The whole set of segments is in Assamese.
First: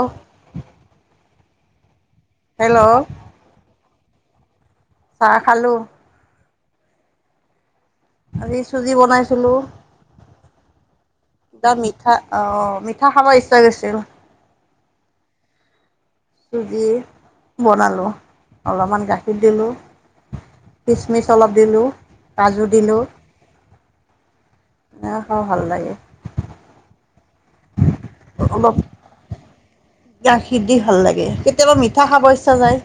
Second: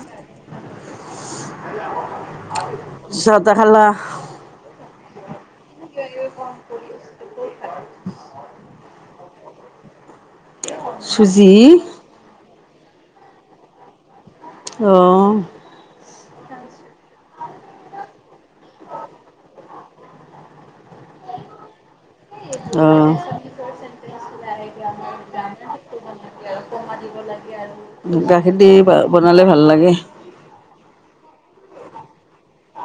অঁ হয় চাহ তাহ খালা? অ [unintelligible] কৰি আছে। আজি চুজি বনাইছো। চিলো। চুজি এ মিঠা অ মিঠা খাব ইচ্ছা গছিল। অঁ চুজি বনালোঁ অলপমান গাখীৰ দিলোঁ খিচমিচ অলপ দিলোঁ। কাজু অ দিলো। গাখীৰ দি অলপ বনালে ভাল লাগে। থকা পইচা যায়।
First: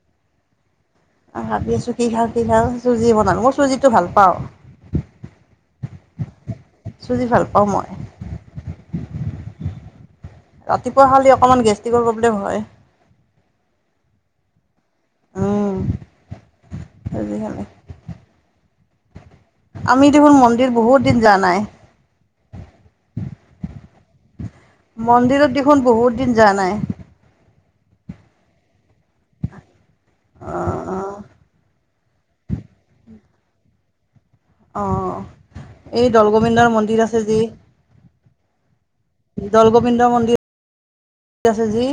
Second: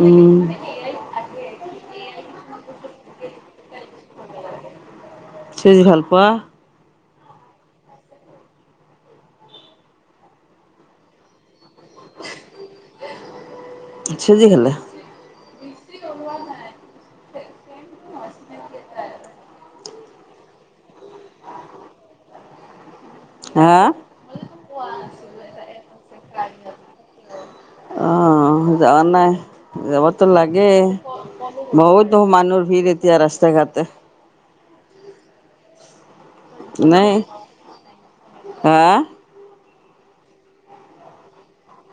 উম। ভাবি আছোঁ কি খাওঁ চুজি বনালো মই চুজিটো ভাল পাওঁ। চুজি ভাল পোৱা। চুজি ভাল পাও মই ৰাতিপুৱা খালি অকমান গেষ্টিকৰ প্ৰব্লেম হয়। চুজি খালে। উম, বেছি লগোৱা নাই। চুজি খালে। আমি দেখোন মন্দিৰ বহুত দিন যোৱা নাই? আহা মন্দিৰত দেখোন বহুত দিন যোৱা নাই আহ যোৱা নাই যাবতো লাগে অ', বহুত তো মানুহ ভিৰ এতিয়া ৰাস্তা জেগাতে অ এইটো দলগোবিন্দৰ মন্দিৰ নাই আছে যি হা জলগোবিন্দ মন্দিৰ আছে জি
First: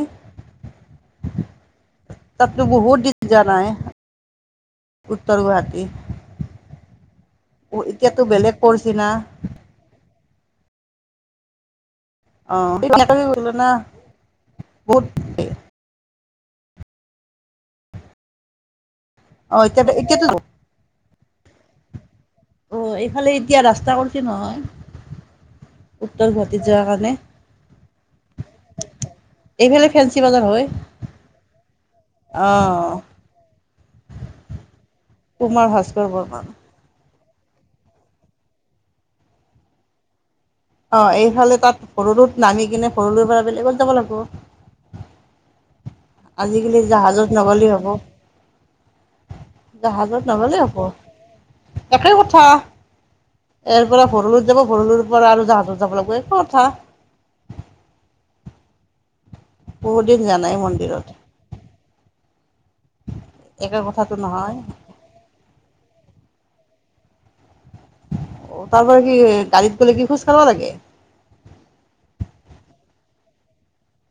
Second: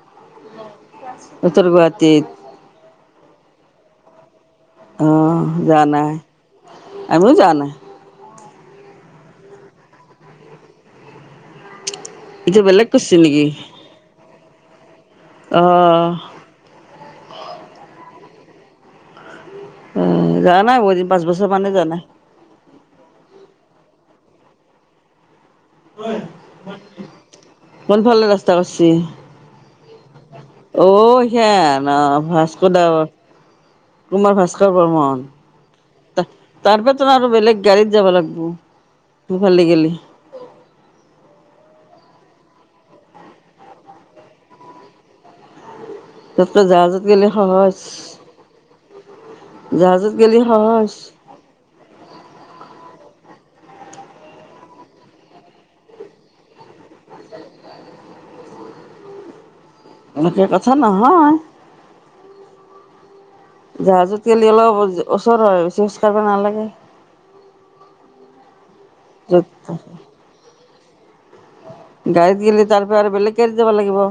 উত্তৰ গুৱাহাটীত বহুত দিন যোৱা নাই উত্তৰ আহ যোৱা গুৱাহাটী নাই আমিও যোৱা নাই পৰিছিনা? এইটো বেলেগ কৈছ নেকি অ', না বহুত আহ অ এতিয়াতো এতিয়াতো যোৱা নাই বহুদিন পাঁচ বছৰ মানে যোৱা নাই। অ এইফালে এতিয়া ৰাস্তা কৰিছে নহয় উত্তৰ গুৱাহাটীত যোৱাৰ কাৰণে কোন ভালে ৰাস্তা কৰছি এইফালে ফেঞ্চি বজাৰ হয় অ সেন অ ভাস্কৰ দা, অ', কুমাৰ ভাস্কৰ বৰ্মন কুমাৰ ভাস্কৰ বৰ্মন তাৰপ আৰু বেলেগ গাড়ীত যাব লাগিব দুফালে গ'লে অ এইফালে তাত সৰুৰুত নামি কিনে সৰুৰু পৰা বেলেগত যাব লাগিব তাতকৈ আজিকালি গেলি জাহাজত নগলেই সহজ হব জাহাজত গেলি নগলেই হব সহজ একেই কথা ইয়াৰ পৰা ভৰলুত যাব ভৰলুৰ পৰা আৰু জাহাজত যাব লাগিব একে কথা বহুত দিন যোৱা এনেকে নাই কথা মন্দিৰত নহয় একে কথাটো জাহাজত কেলে নহয় অলপ ওচৰত হয় বেছি খোজ কঢ়িব নালাগে অ তাৰপ কি য'ত গাড়ীত গ'লে কি খোজকাঢ়িব লাগে? গাড়ীত গলে তাৰ পৰা আৰু বেলেগ গাড়ী যাব লাগিব।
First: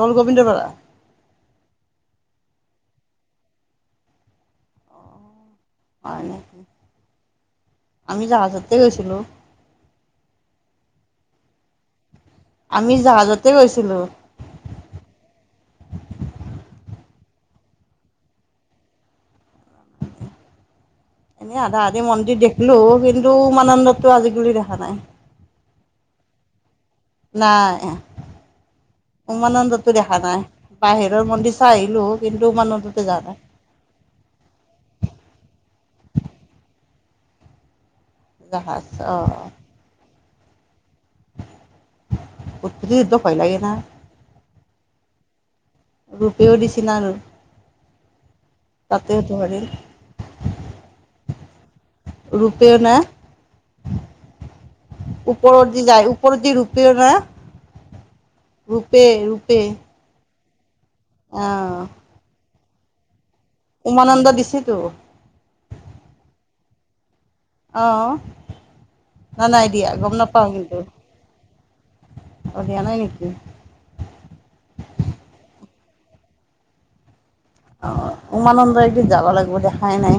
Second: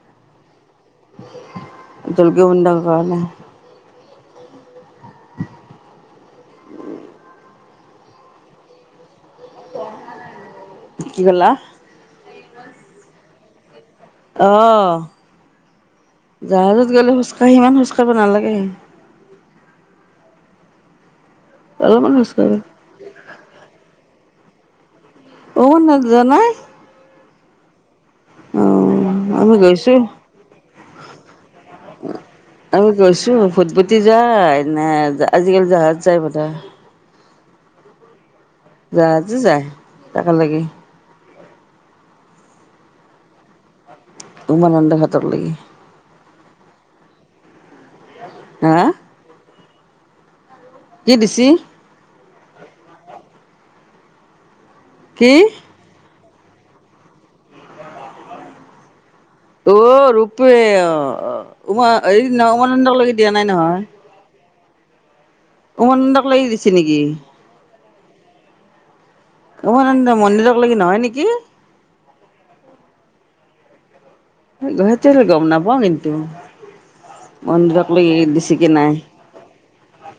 দল গোবিন্দ পৰা জল গোবিন্দ পৰা নে? হয় নেকি? আমি জাহাজতে গৈছিলো কি কলা আমি জাহাজত গৈছিলোঁ আহ জাহাজত গলে খোজকাঢ়িমান খোজ কঢ়িব নালাগে এনেই আধা আধি অলপমান মন্দিৰ খোজকাঢ়িব দেখিলো কিন্তু [unintelligible] আজিকালি দেখ কাৰাই অ ন জন নাই নাই অ আমি উমানন্দটো গৈছো দেখা নাই বাহিৰৰ মন্দিৰ চাই আহিলোঁ কিন্তু আমি উমানন্দতে যোৱা গৈছো নাই ফুটপুতি যায় নে আজিকালি জাহাজ যাই পতা জাহাজ অঁ তাক লাগি উতি যদ্ধ পাই লাগে ন তু মনন্দে খতৰ লাগি ৰুপিও দিছিল আৰু হা তাতেওতো ৰি কি দিছি ৰূপে ন কি ওপৰৰত দি যায় ৰূপে ন পে পে প অ অ উম এই ন মৰ উমানন্দ দিছিল স উমনন্দক লাগি দিছে নেকি আহ নাই নাই দিয়া উমানন্দ গম নাপাও মন্দিৰক লাগি কিন্তু নহয় নেকি অধিয়া নাই নেকি গুৱাহাট গম নাপাও কিন্তু অ মন্দিৰক লৈ দিছে কি উমানন্দই নাই এদ যাব লাগিব দেখাই নাই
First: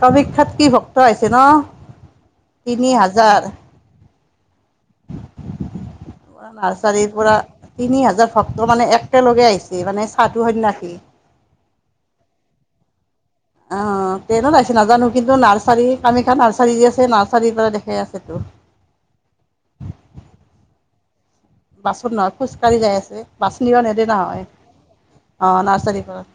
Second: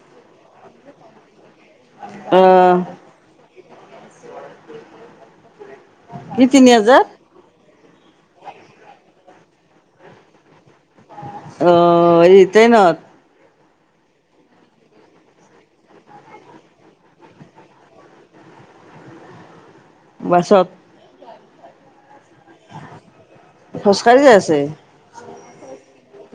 কামিকখ্যাত কি ভক্ত আহছে ন আহ তিনি হাজাৰ কি তিনি হাজাৰ নাৰ্চাৰীৰ পৰা তিনি হাজাৰ ভক্ত মানে একেলগে আহিছে মানে চাহটো সন্য়াস উ অ ইতোই ন আহ ট্ৰেইনোত আহাইছে নাজানো কিন্তু নাৰ্চাৰী কামাখ্যা নাৰ্চাৰী আছে নাৰ্চাৰীৰ পৰা দেখাই আছেতো বাছত বাচনথ খোজকাঢ়ি যায় আছে বাছন নেদে খোজকাঢ়ি যাই নহয় আছে অঁ নাৰ্চাৰী ঘত [unintelligible]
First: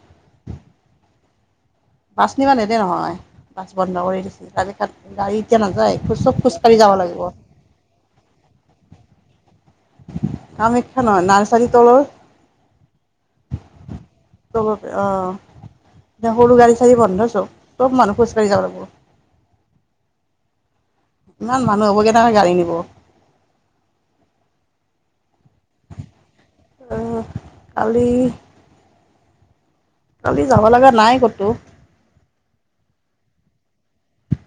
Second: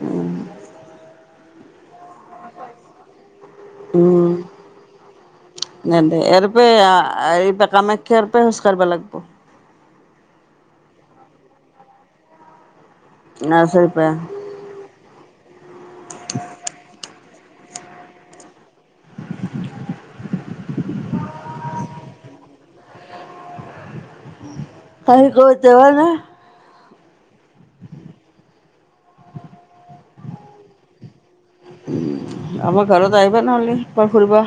বাচনি ম এতে নহয় বাছ বন্ধ কৰি উম দিছ কালি খাত গাড়ী এতিয়া নাযায় খোজ নেদে চোব ইয়াৰ পে খোজকাঢ়ি যাব লাগিব এই কামাখ্যাৰ পে খোজ কাঢ়িব লাগিব [unintelligible] কামাখ্যা নহ নাৰ্চাৰী তলৰ নাৰ্চাৰীৰ পৰা ব অ এ সৰু গাড়ী চাডাৰী বন্ধ চ [unintelligible] চব মানুহোজাঢ়ি যাবাগিব [unintelligible] ইমান মানুহ হ'বগেনেহে গাড়ী নিব আহি কৈ তেৱাৰ ন আহ কালি কালি যাব লগা নাই ক'তো উ আমাৰ ঘৰত আহিবা নহলে পাৰ ফুৰিবা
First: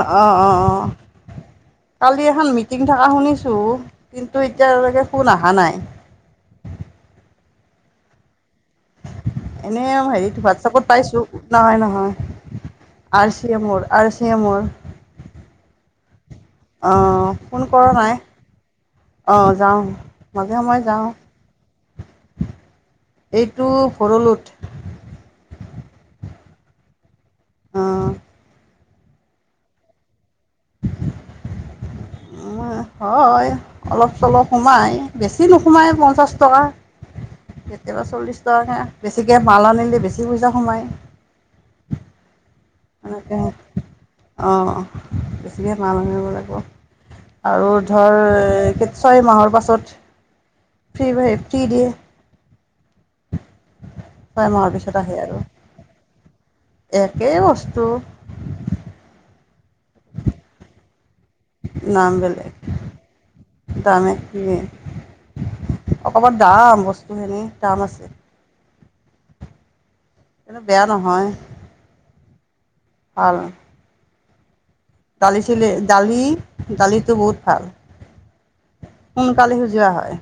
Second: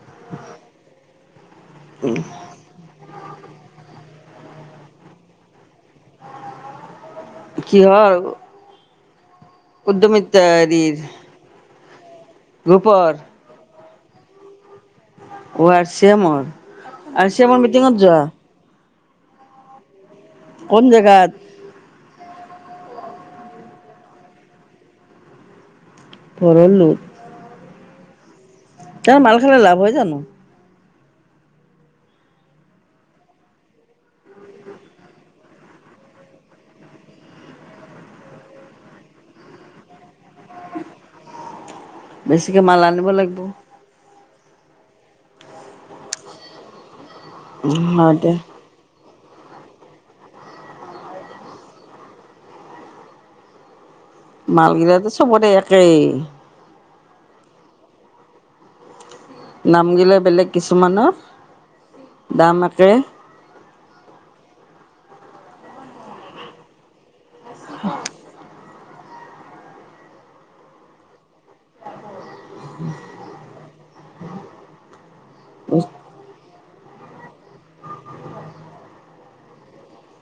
অ অ অ কালি এখন মিটিং থকা শুনিছো কিন্তু এতিয়াকে ফোন অহা নাই কিহৰ এনেই উদ্যমিতা হেৰিত হোৱাটছআাপত হেৰিৰ পাইছো নহয় নহয় গ্ৰুপৰ আছিয় মোৰ [unintelligible] আৰু চ মোৰ আৰ চেমৰ [unintelligible] অ ফোন কৰা নাই আহ যাও মাজে কোন মই যাওঁ জেগাত এইটো সৰলোত পৰলো [unintelligible] আহ কাৰণ মাল খালাৰ লাভ হয় জানো [unintelligible] হয় অলপ চলপ সোমাই বেছি নোসোমায় পঞ্চাছ টকা কেতিয়াবা চল্লিছ টকাকৈ বেছিকৈ মাল আনিলে বেছি পইচা সোমায় [unintelligible] বেছ গতিকে মাল আনিব লাগিব এনেকৈ অঁ বেছিকৈ মাল সনিব লাগিব [unintelligible] আৰু হয় ধৰ দে কে [unintelligible] ছয় মাহৰ পাছত ফ্ৰী ফ্ৰী দিয়ে [unintelligible] ছয় মাহৰ পিছত মালগৰাাতো আহে আৰু চবতে একেই [unintelligible] একেই বস্তু ত [unintelligible] নামগিলে বেলেগ কিছুমানৰ নাম গলে দাম একে তমানে কি অকমান দাম বস্তু [unintelligible] খিন কাম আছে। কিন্তু বেয়া নহয়। ভাল। ডালি চিলি ডালি দালিটো বহুত ভাল সোনকালি সিজোৱা হয়।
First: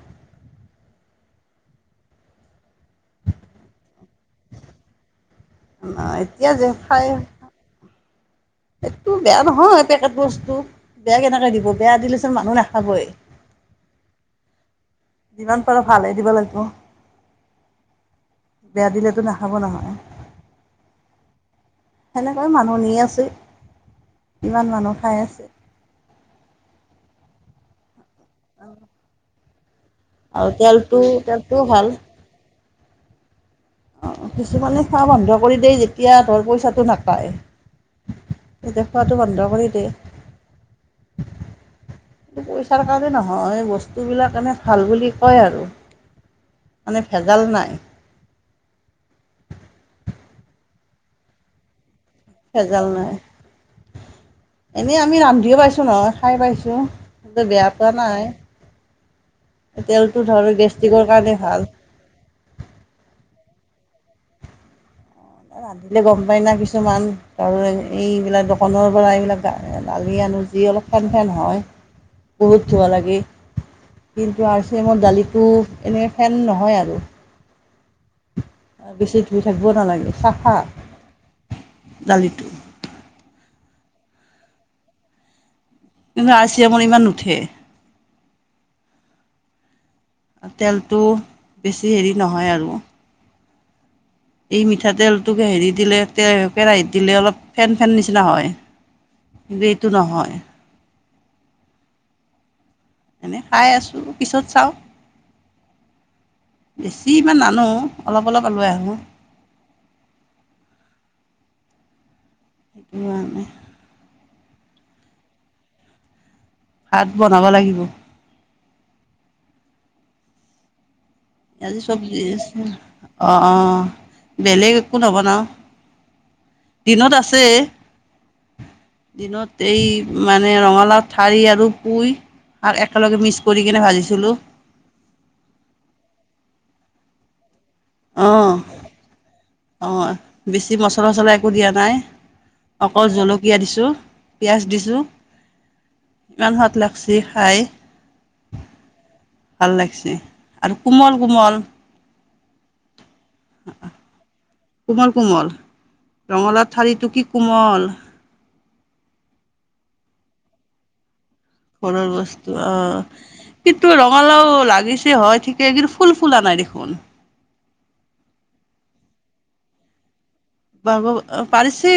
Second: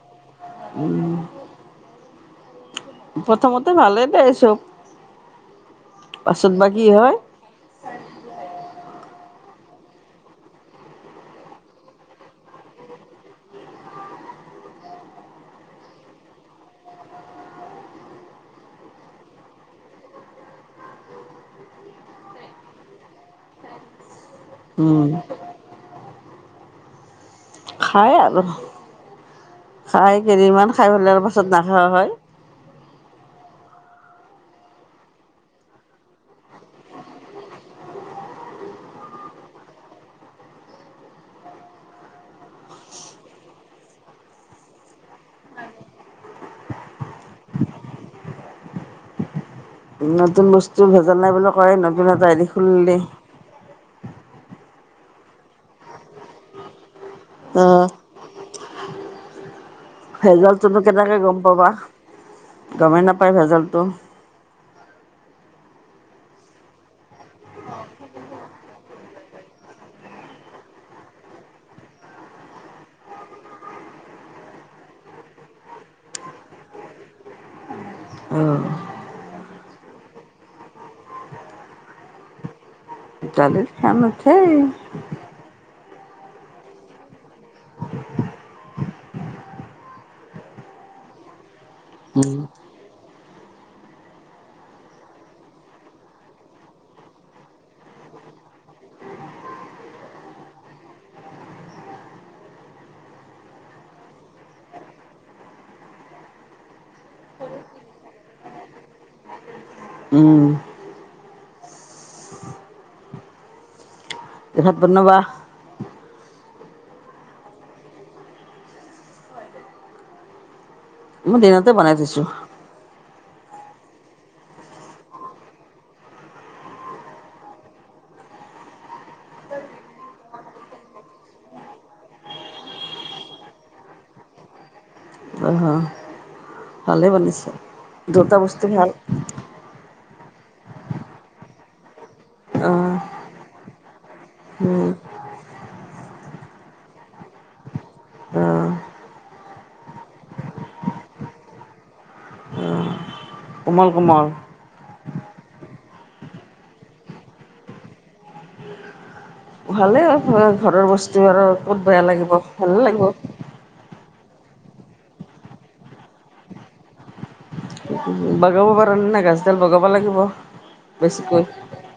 প্ৰথমতে ভালেই দেই চব অ এতিয়া পাছত বা যে কি খাই হয় টো বেয়া নহয় পেকেট বস্তু বেয়া কেনেকে দিব বেয়া দিলেচোন মানুহ নাখাবই যিমান পাৰো ভালেই দিব লাগিব বেয়া দিলেতো নাখাব নহয় সেনেকাই মানুহ নি আছেই ইমান মানুহ উম খাই আছে। খাই আৰু পা খাই আৰু কেইদিনমান খাই তেলটো পেলে আৰু পাছত তেলটোও নাখাৱ হয়! অ কিছুমানে খোৱা বন্ধ কৰি দিয় যেতিয়া ধৰ পইচাটো নাপায় তেতিয়া খোৱাটো বন্ধ কৰি দিয়ে। কি পইচাৰ কাৰণে নহয় বস্তুবিলাক এনে ভাল বুলি কয় আৰু মানে ভেজাল নাই। নতুন বস্তু ভজা নাই বুলি কয়। না তাই দে খুল ভেজাল দে নাই এনেই আমি ৰান্ধিও পাইছো নহয় খাই পাইছো। আহ তেলটো ধৰ ভেজালটোতো গেষ্ট্ৰিকৰ কেনেকে কাৰণে গম ভাল পাবা গমেই নাপায় ভেজাল উম! ৰান্ধিলে গম পায় না কিছুমান ধ এইবিলাক দোকানৰ পৰা এইবিলাক দালি আনো যি অলপ ফেন ফেন হয় বহুত ধোৱা লাগে কিন্তু আৰু আৰচিঅৰম দালিটো এনেকে ফেন নহয় আৰু অ! বেছি ধুই থাকিব নালাগে চাফা দালিটো। ডালিত কাম কানছেই কিন্তু আৰচিয়েমত ইমান নুঠে। তেলটো বেছি হেৰি উম নহয় আৰু এই মিঠাতেলটোকে হেৰি দিলে কেৰাহীত দিলে অলপ ফেন ফেন নিচিনা হয় কিন্তু এইটো নহয়। খাই আছো পিছত চাওঁ বেছি ইমান নানো অলপ অলপ লৈ আহো। উম। অ! কিহত বনাবা? ভাত বনাব লাগিব। মই দিনতে আজি বনাই চবজি থৈছোঁ অ' অঁ বেলেগ একো নবনাওঁ দিনত আছে দিনত এই মানে ৰঙালাও ঠাৰি আৰু পুই আৰু একেলগে মিক্স কৰি কিনে ভাজিছিলোঁ। ভালে বনাইছে। দুটা অহ বস্তু ভাল অহ! বেছি মচলা চচলা একো দিয়া নাই আহ অকল জলকীয়া দিছো পিয়াজ উম দিছো ইমান সোৱাদ লাগছে খাই আহ ভাল লাগছে আৰু কোমল কোমল কোমল কোমল কোমল কোমল ৰঙালাও ঠাৰিটো কি কোমল। ভালে ঘৰ ঘৰৰ বস্তু। টো আৰু ক'ত বেয়া ঘৰৰ লাগিব বস্তু ভালে অঁ লাগিব কিন্তু ৰঙালাও লাগিছে হয় ঠিকে কি ফুল ফুলা নাই দেখোন বগাব পৰা ন নাই গাছডাল বগাব লাগিব বাব বেছিকৈ পাৰিছি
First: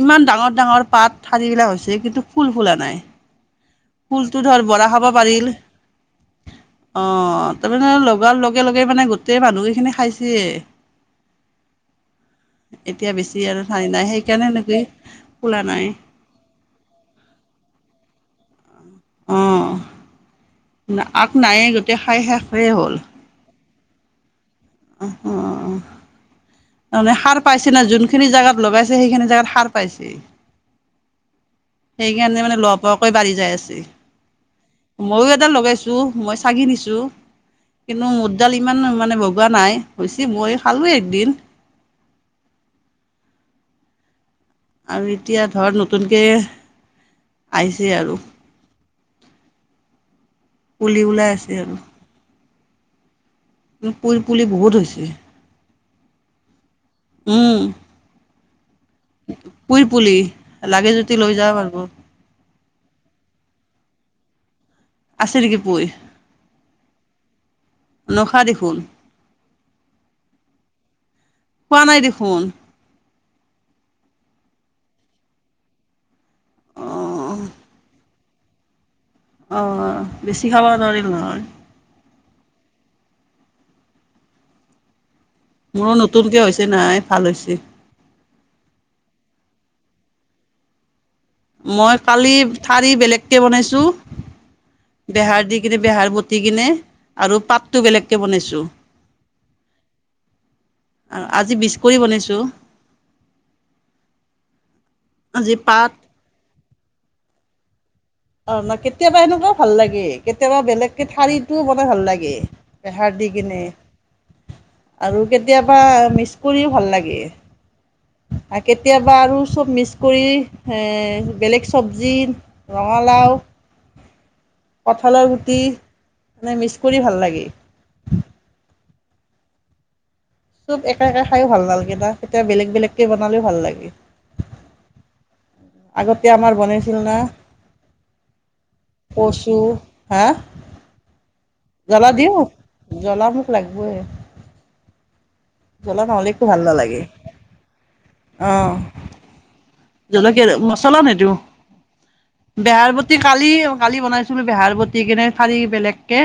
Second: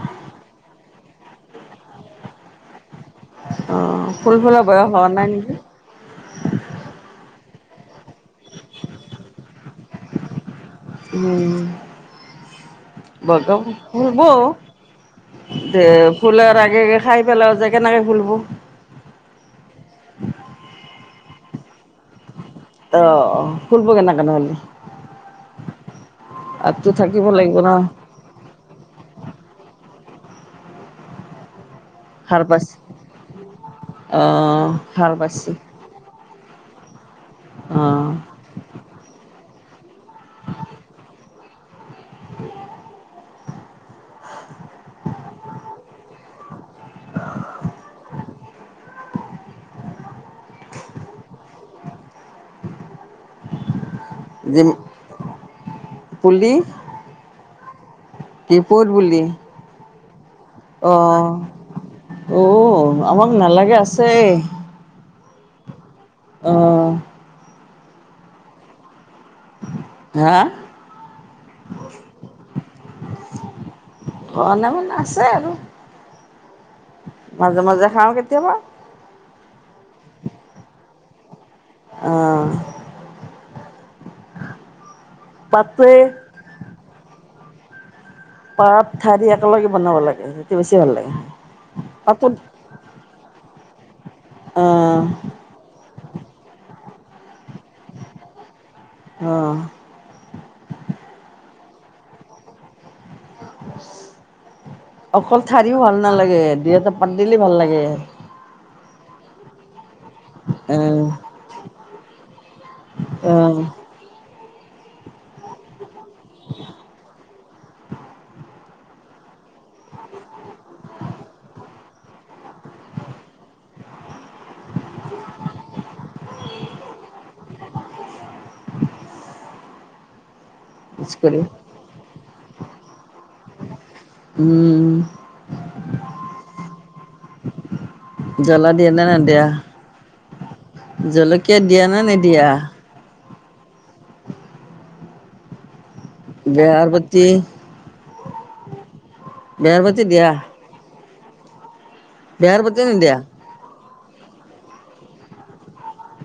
ইমান ডাঙৰ ডাঙৰ পাত ঠাৰি বিলাক হৈছে কিন্তু ফুল ফুলা নাই অঁ ফুলটো ফুল ফুলৰ বয়স হোৱা নাই নেকি অঁ তাৰমানে লগাৰ লগে লগে মানে গোটেই মানুহ কেইখিনি খাইছে উম এতিয়া ব বেছি আৰু ঠাই নাই ফুলব সেইকাৰণে নেকি খোলা নাই এ ফুলাৰ আগে আগে খাই পেলাও যে কেনেকে ফুলব উম আগ নায়ে গোটেই খাই শেষে হ'ল অঁ ফুলব কেনেকনেহ'লে অঁ আগটো তাৰমানে থাকিব সাৰ লাগিব ন পাইছিলে যোনখিনি জাগাত লগাইছে সেইখিনি জেগাত সাৰ পাইছে সেইকাৰণে সাৰ মানে পাইছে লহপহকৈ বাঢ়ি যাই আহ আছে হাল মইও এটা বাইছি লগাইছো মই দিছোঁ আহ কিন্তু মোদডাল ইমান মানে বগোৱা নাই হৈছে মই খালোঁৱে একদিন আৰু এতিয়া ধৰ নতুনকৈ আহিছেই আৰু কলি ওলাই আছে আৰু উম ফুলপুলি যে বহুত হৈছে পুলি উম [unintelligible] পুৰি [unintelligible] পুলি লাগে যদি লৈ যাব পাৰিব অঁ উ আমাৰ নালাগে আছে আছে নেকি পুই অঁ নখা দেখোন হাঁ [unintelligible] দেখোন ঘনে মানে আছে আৰু অ মাজে মাজে খাওঁ কেতিয়াবা অঁ বেছি খাব নোৱাৰিল নহয় অ পাতে মোৰো নতুনকে হৈছে নাই ভাল হৈছে পাত ঠাৰি একেলগে বনাব লাগে তেতিয়া বেছি ভাল লাগে মই কালি পাতত ঠাৰি বেলেগ কে বনাইছোঁ। অ বিহাৰ দি কিনে বিহাৰ। পুট কিনে আৰু পাতটো বেলেগকৈ বনাইছোঁ অ আজি বিচ কৰি বনাইছোঁ। অকল ঠাৰিও ভাল নালাগে দুই এটা পাত দিলি ভাল লাগে। এ। অ ন কেতিয়াবা সেনেকুৱা ভাল লাগে। কেতিয়াবা অ বেলেগ কে ঠাৰিটো ব। ভাল লাগে বেহাৰ দি অ কিনে আৰু কেতিয়াবা মিছ কৰি ও ভাল লাগে কেতিয়াবা আকৌ চব মিছ কৰি ও ভাল লাগে কেতিয়াবা বেলেগ চবজিত। ৰঙালাও কঁঠালৰ গুটি এনেই মিক্স কৰি ভাল লাগে। চব একে মিছ একে কৰি খাইো ভাল নালাগে না। এতিয়া বেলেগ বেলেগকে বনালেও ভাল লাগে। উম আগতে আমাৰ বনাইছিল না। জ্বলা দিয়ে নে নিদিয়া। কচু হা। জলেক। জলকিয়া দিয়া নে নিদিয়া। লাগিবয়ে। জলা নহ'লে একো ভাল বেহাৰ লাগে। বতি অহঁ। বেহাৰ বতি দিয়া জলকীয়া মছলা নেদ। দিব। বতি বেহাৰ প্ৰতি নিদিয়া? কালি কালি বনাই। বেহাৰ বতি কেনে খালি বেলেগকে।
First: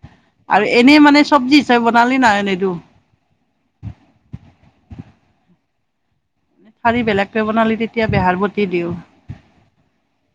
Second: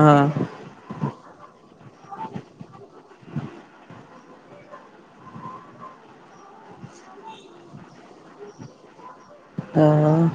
অ', আৰু এনে মানে। চব্জি হিচাপে বনালি ন এনেইটো। হাৰি বেলেগকৈ বনালি তেতিয়া বেহাৰ বতি দিওঁ। অ'।